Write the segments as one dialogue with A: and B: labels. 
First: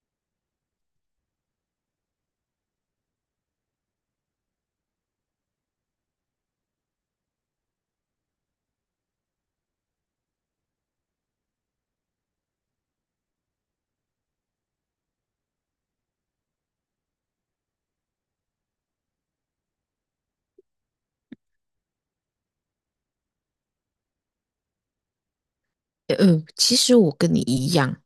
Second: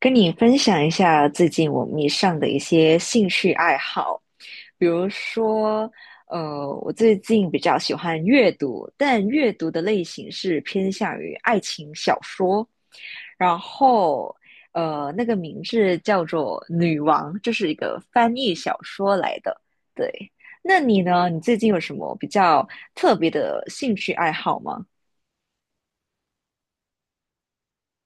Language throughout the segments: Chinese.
A: 跟你分享一下最近我迷上的一些兴趣爱好，比如说，我最近比较喜欢阅读，但阅读的类型是偏向于爱情小说，然后，那个名字叫做《女王》，这是一个翻译小说来的。对，那你呢？你最近有什么比较特别的兴趣爱好吗？
B: 其实我跟你一样，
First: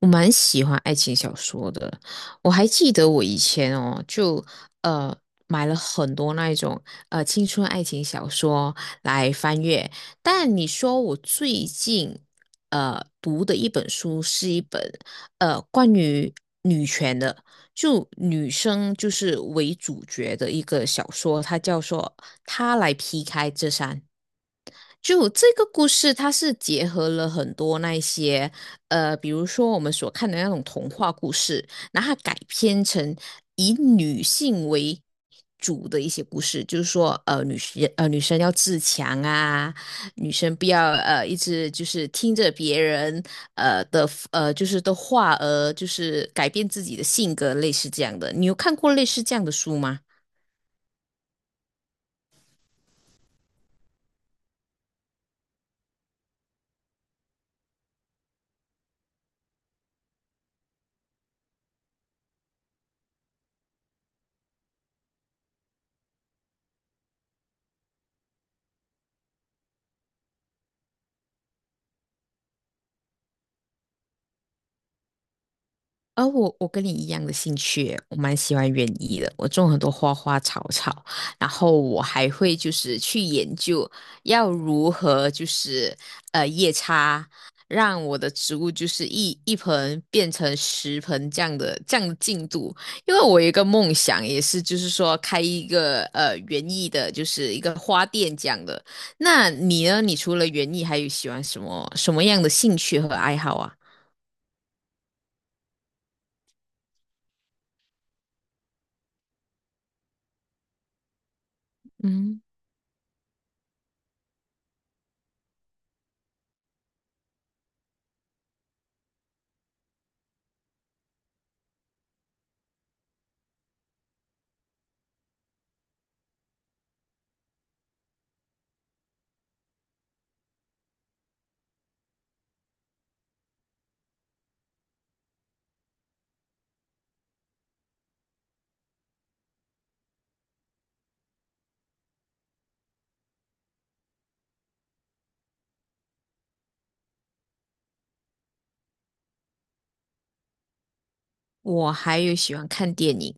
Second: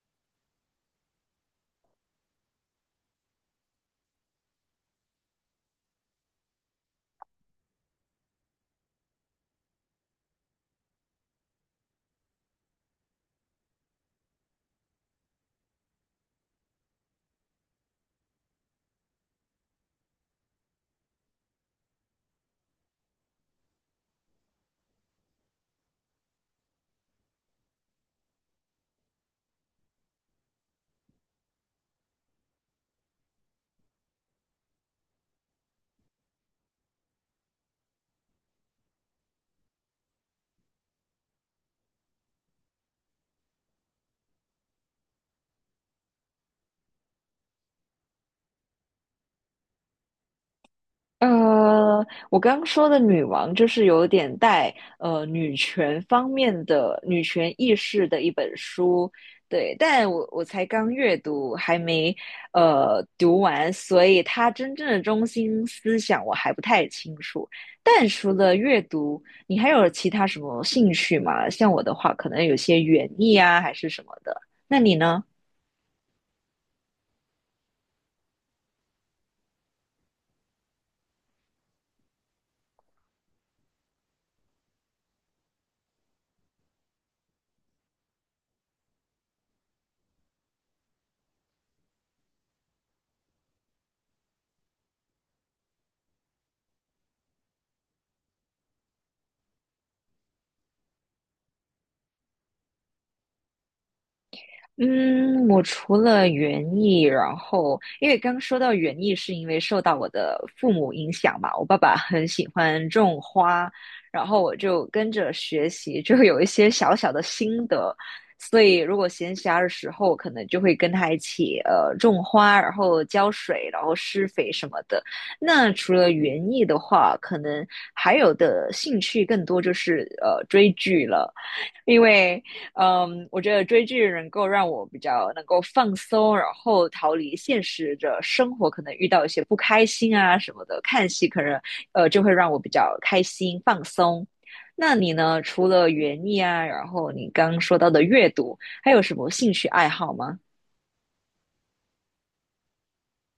B: 我蛮喜欢爱情小说的。我还记得我以前哦，就呃买了很多那一种青春爱情小说来翻阅。但你说我最近读的一本书是一本关于女权的。就女生就是为主角的一个小说，它叫做《她来劈开这山》。就这个故事，它是结合了很多那些，比如说我们所看的那种童话故事，然后它改编成以女性为主的一些故事，就是说，女生要自强啊，女生不要一直就是听着别人的就是的话就是改变自己的性格，类似这样的。你有看过类似这样的书吗？
A: 我刚刚说的女王就是有点带女权方面的女权意识的一本书，对，但我才刚阅读，还没读完，所以它真正的中心思想我还不太清楚。但除了阅读，你还有其他什么兴趣吗？像我的话，可能有些园艺啊，还是什么的。那你呢？
B: 而我跟你一样的兴趣耶我蛮喜欢园艺的。我种很多花花草草，然后我还会就是去研究要如何就是叶插，让我的植物就是一盆变成10盆这样的进度。因为我有一个梦想，也是就是说开一个园艺的，就是一个花店这样的。那你呢？你除了园艺，还有喜欢什么样的兴趣和爱好啊？
A: 嗯，我除了园艺，然后因为刚说到园艺，是因为受到我的父母影响嘛，我爸爸很
B: 嗯。
A: 喜欢种花，然后我就跟着学习，就有一些小小的心得，所以如果闲暇的时候，可能就会跟他一起种花，然后浇水，然后施肥什么的。那除了园艺的话，可能还有的兴趣更多就是追剧了。因为，嗯，我觉得追剧能够让我比较能够放松，然后逃离现实的生活，可能遇到一些不开心啊什么的，看戏可能就会让我比较开心放松。那你呢？除了园艺啊，然后你刚说到的阅读，还有什么兴趣爱好吗？
B: 我还有喜欢看电影，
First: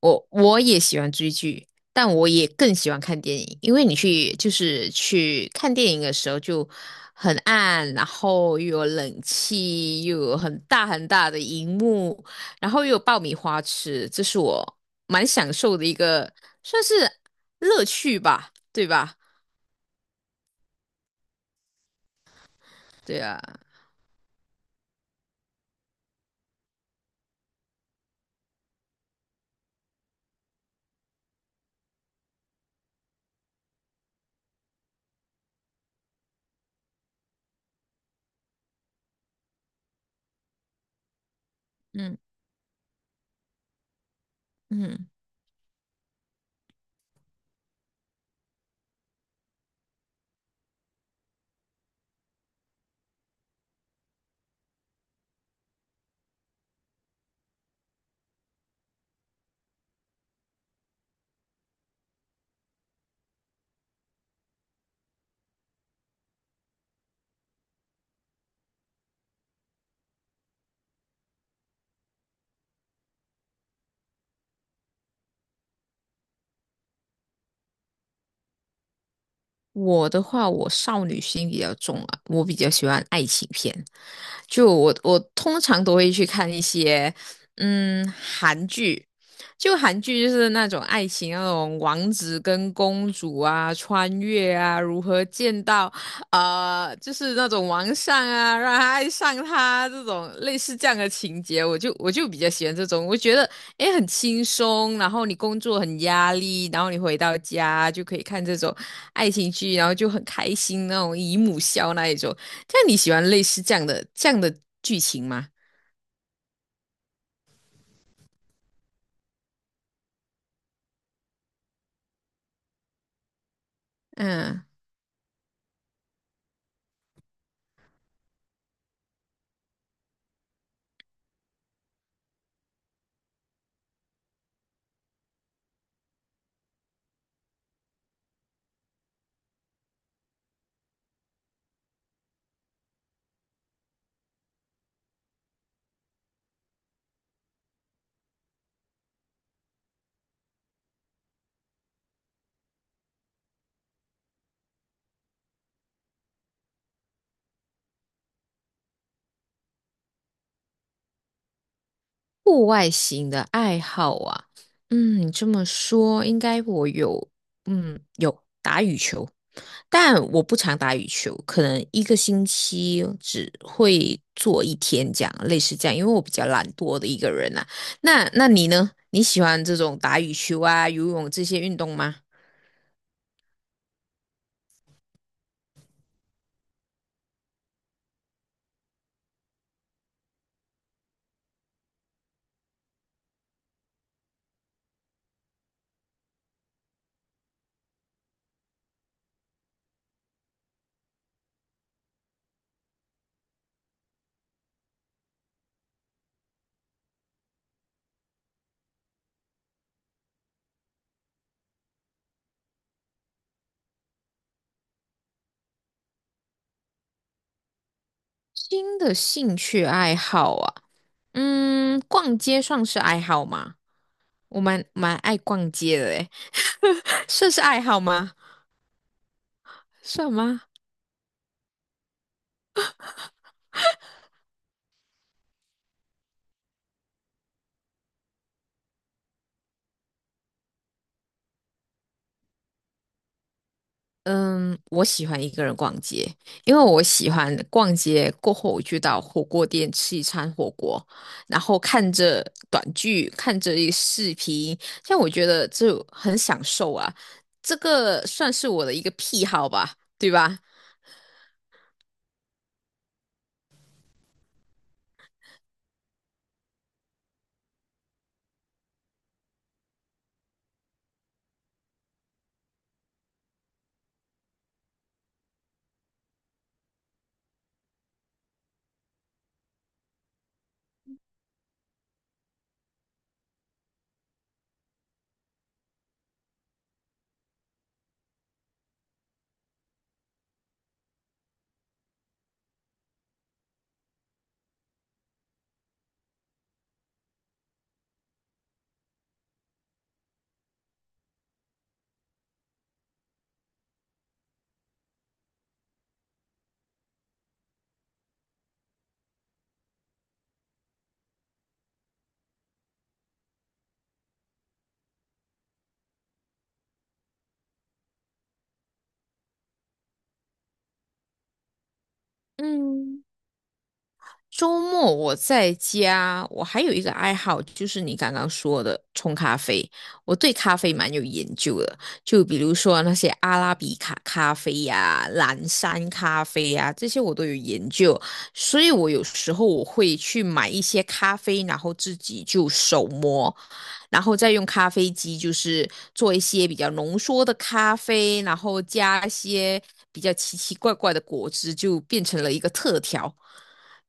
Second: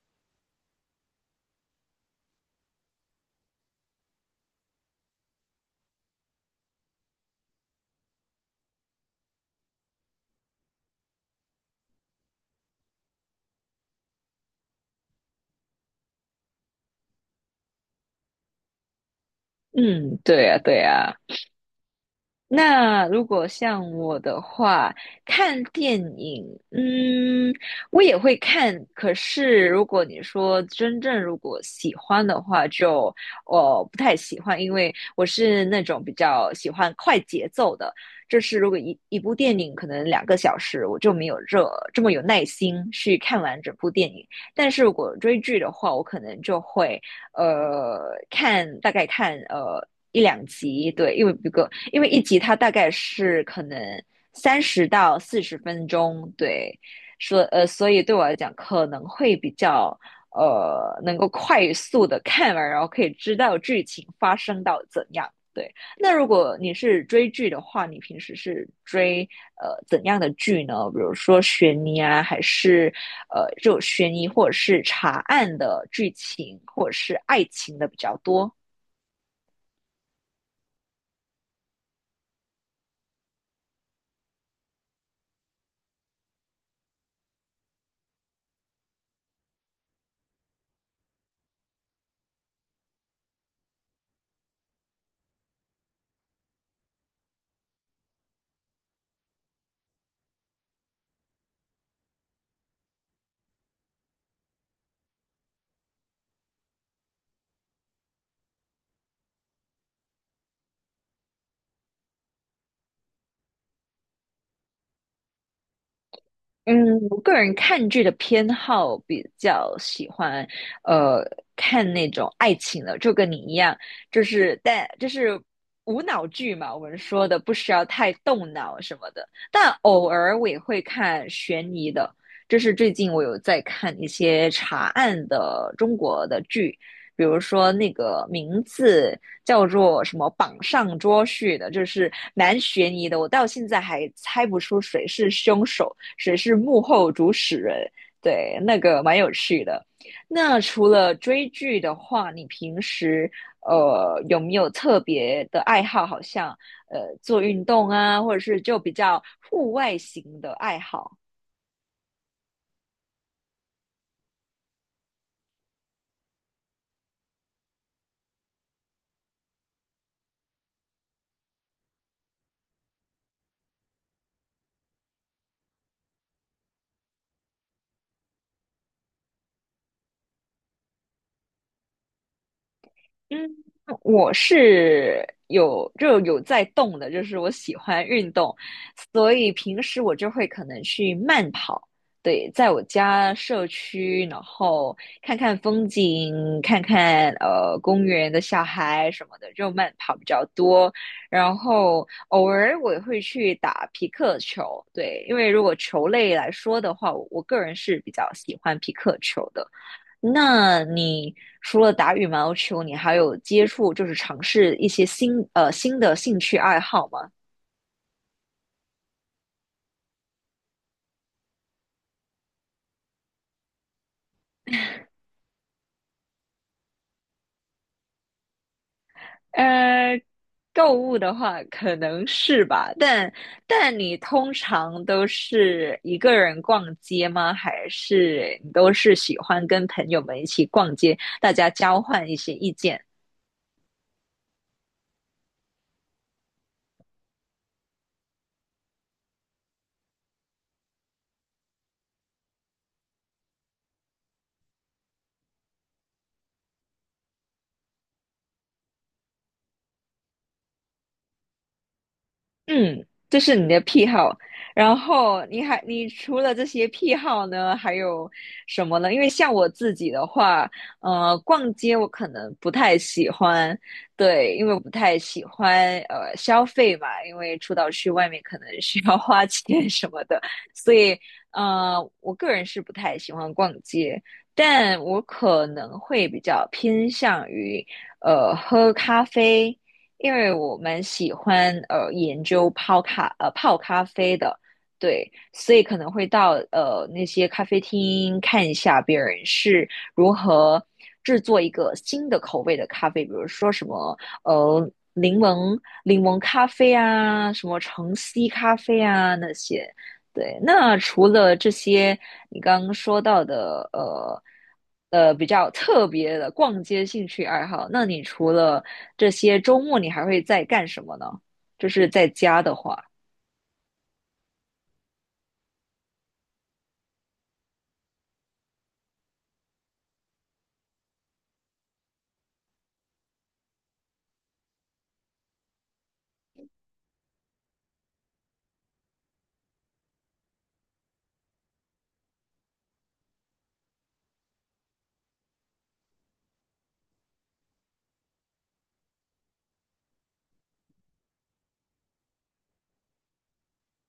B: 我也喜欢追剧，但我也更喜欢看电影，因为你去就是去看电影的时候就很暗，然后又有冷气，又有很大很大的荧幕，然后又有爆米花吃，这是我蛮享受的一个算是乐趣吧，对吧？
A: 嗯，对呀，对呀。那
B: 对
A: 如
B: 啊，
A: 果像我的话，看电影，嗯，我也会看。可是如果你说真正如果喜欢的话就，我不太喜欢，因为我是那种比较喜欢快节奏的。就是如果一部电影可能2个小时，我就没有这么
B: 嗯
A: 有耐心去看完整部电影。但是如
B: 嗯。
A: 果追剧的话，我可能就会。看大概看一两集，对，因为不够，因为一集它大概是可能30到40分钟，对，说，所以对我来讲可能会比较能够快速的看完，然后可以知道剧情发生到怎样，对。那如果你是追剧的话，你平时是追怎样的剧呢？比如说悬疑啊，还是就悬疑或者是查案的剧情，或者是爱情的比较多？
B: 我的话，我少女心比较重啊，我比较喜欢爱情片。就我通常都会去看一些韩剧，就韩剧就是那种爱情那种王子跟公主啊，穿越啊，如何见到就是那种王上啊，让他爱上他这种类似这样的情节，我就比较喜欢这种，我觉得诶很轻松，然后你工作很压力，然后你回到家就可以看这种。爱情剧，然后就很开心那种姨母笑那一种。但你喜欢类似这样的剧情吗？
A: 嗯，我个人看剧的偏好比较喜欢，呃，看那种爱情的，就跟你一样，就是
B: 嗯，
A: 但就是无脑剧嘛，我们说的不需要太动脑什么的。但偶尔我也会看悬疑的，就是最近我有在看一些查案的中国的剧，比如说那个名字叫做什么"榜上捉婿"的，就是蛮悬疑的，我到现在还猜不出谁是凶手。谁是幕后主使人，对，那个蛮有趣的。那除了追剧的话，你平时有没有特别的爱好？好像做运动啊，或者是就比较户外型的爱好？
B: 户外型的爱好啊，嗯，你这么说应该我有，嗯，有打羽球，但我不常打羽球，可能一个星期只会做一天这样，类似这样，因为我比较懒惰的一个人啊。那你呢？你喜欢这种打羽球啊、游泳这些运动吗？
A: 嗯，我是有就有在动的，就是我喜欢运动，所以平时我就会可能去慢跑，对，在我家社区，然后看看风景，看看公园的小孩什么的，就慢跑比较多。然后偶尔我也会去打皮克球，对，因为如果球类来说的话，我个人是比较喜欢皮克球的。那你除了打羽毛球，你还有接触就是尝试一些新新的兴趣爱好吗？
B: 新的兴趣爱好啊。嗯，逛街算是爱好吗？我蛮爱逛街的诶，算是爱好吗？
A: 呃，
B: 算吗？
A: 购物的话可能是吧，但但你通常都是一个人逛街吗？还是你都是喜欢跟朋友们一起逛街，大家交换一些意见？
B: 嗯，我喜欢一个人逛街，因为我喜欢逛街过后，我就到火锅店吃一餐火锅，然后看着短剧，看着一视频，像我觉得就很享受啊，这个算是我的一个癖好吧，对吧？
A: 嗯，这是你的癖好。然后你还，你除了这些癖好呢，还有什么呢？因为像我自己的话，逛街我可能不太喜欢，对，因为我不太喜欢消费嘛，因为出到去外面可能需要花钱 什么的，所以呃，我个人是不太喜欢逛街，但我可能会比较偏向于喝咖啡。因为我蛮喜欢研究泡咖啡的，对，所以可能会到那些咖啡厅看一下别人是如何制作一个新的口味的咖啡，比如说什么呃柠檬柠檬咖啡啊，什么橙 C 咖啡啊那些。对，那除了这些你刚刚说到的，比较特别的逛街兴趣爱好，那你除了这些周末，你还会在干什么呢？就是在家的话，
B: 嗯。周末我在家，我还有一个爱好，就是你刚刚说的冲咖啡。我对咖啡蛮有研究的，就比如说那些阿拉比卡咖啡呀、蓝山咖啡呀、这些我都有研究。所以我有时候我会去买一些咖啡，然后自己就手磨，然后再用咖啡机就是做一些比较浓缩的咖啡，然后加一些比较奇奇怪怪的果汁，就变成了一个特调。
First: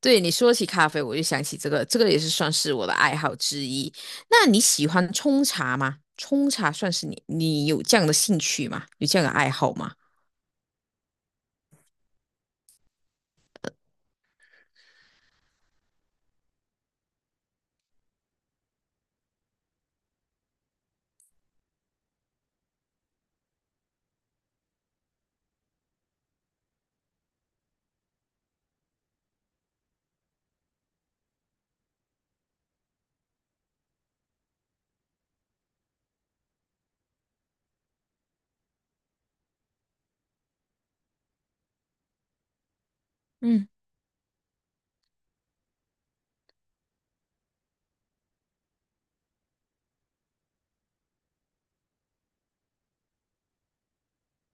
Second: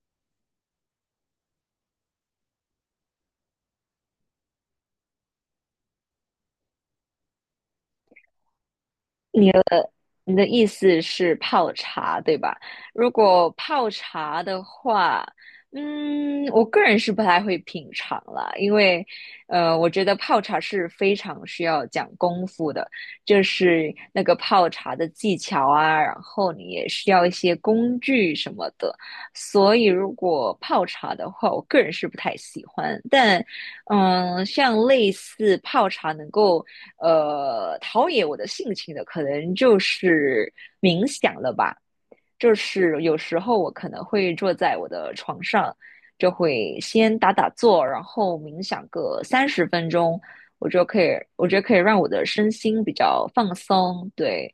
B: 对你说起咖啡，我就想起这个也是算是我的爱好之一。那你喜欢冲茶吗？冲茶算是你有这样的兴趣吗？有这样的爱好吗？
A: 你的意思是泡茶，对吧？如果泡茶的话，嗯，我个人是不太会品尝啦，因为，我觉得泡茶是非常需要讲功夫的，就是那个泡茶的技巧啊，然后你也需要一些工具什么的，所以如果泡茶的话，我个人是不太喜欢，但。嗯，像类似泡茶能够陶冶我的性情的，可能就是冥想了吧。就是有时候
B: 嗯。
A: 我可能会坐在我的床上，就会先打打坐，然后冥想个30分钟，我就可以，我觉得可以让我的身心比较放松。对，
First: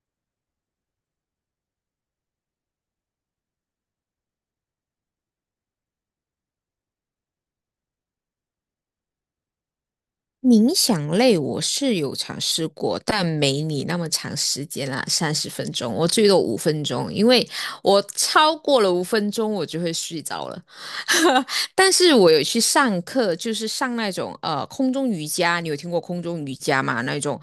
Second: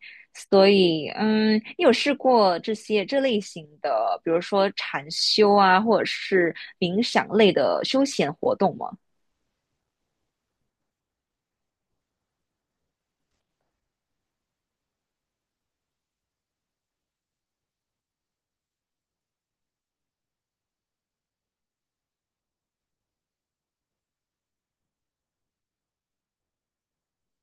A: 所以嗯，你有试过这些这类型的，比如说禅修啊，或者是冥想类的休闲活动吗？
B: 冥想类我是有尝试过，但没你那么长时间啦，30分钟，我最多五分钟，因为我超过了五分钟我就会睡着了。但是我有去上课，就是上那种空中瑜伽，你有听过空中瑜伽吗？那种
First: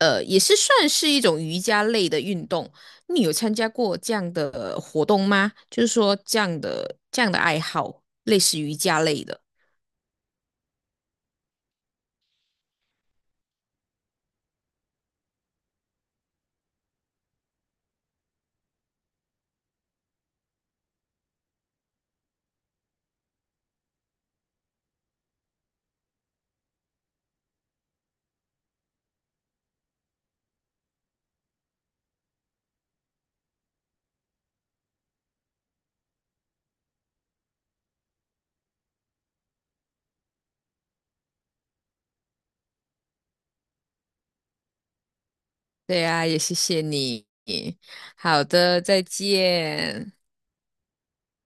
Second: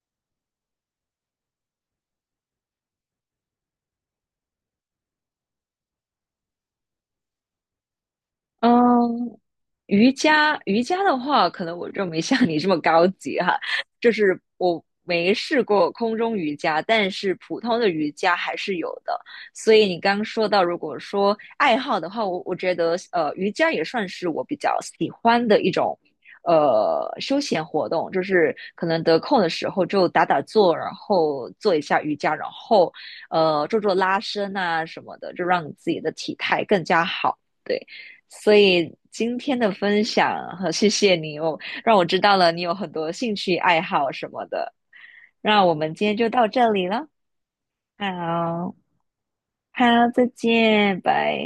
B: 也是算是一种瑜伽类的运动。你有参加过这样的活动吗？就是说这样的爱好，类似瑜伽类
A: 嗯，
B: 的。
A: 瑜伽，瑜伽的话，可能我就没像你这么高级哈，就是我没试过空中瑜伽，但是普通的瑜伽还是有的。所以你刚刚说到，如果说爱好的话，我觉得瑜伽也算是我比较喜欢的一种休闲活动，就是可能得空的时候就打打坐，然后做一下瑜伽，然后做做拉伸啊什么的，就让你自己的体态更加好。对。所以今天的分享和谢谢你哦，我让我知道了你有很多兴趣爱好什么的。那我们
B: 对
A: 今天
B: 啊，
A: 就
B: 也
A: 到
B: 谢
A: 这
B: 谢
A: 里了，
B: 你。好
A: 好，
B: 的，再
A: 好，
B: 见。
A: 再见，拜。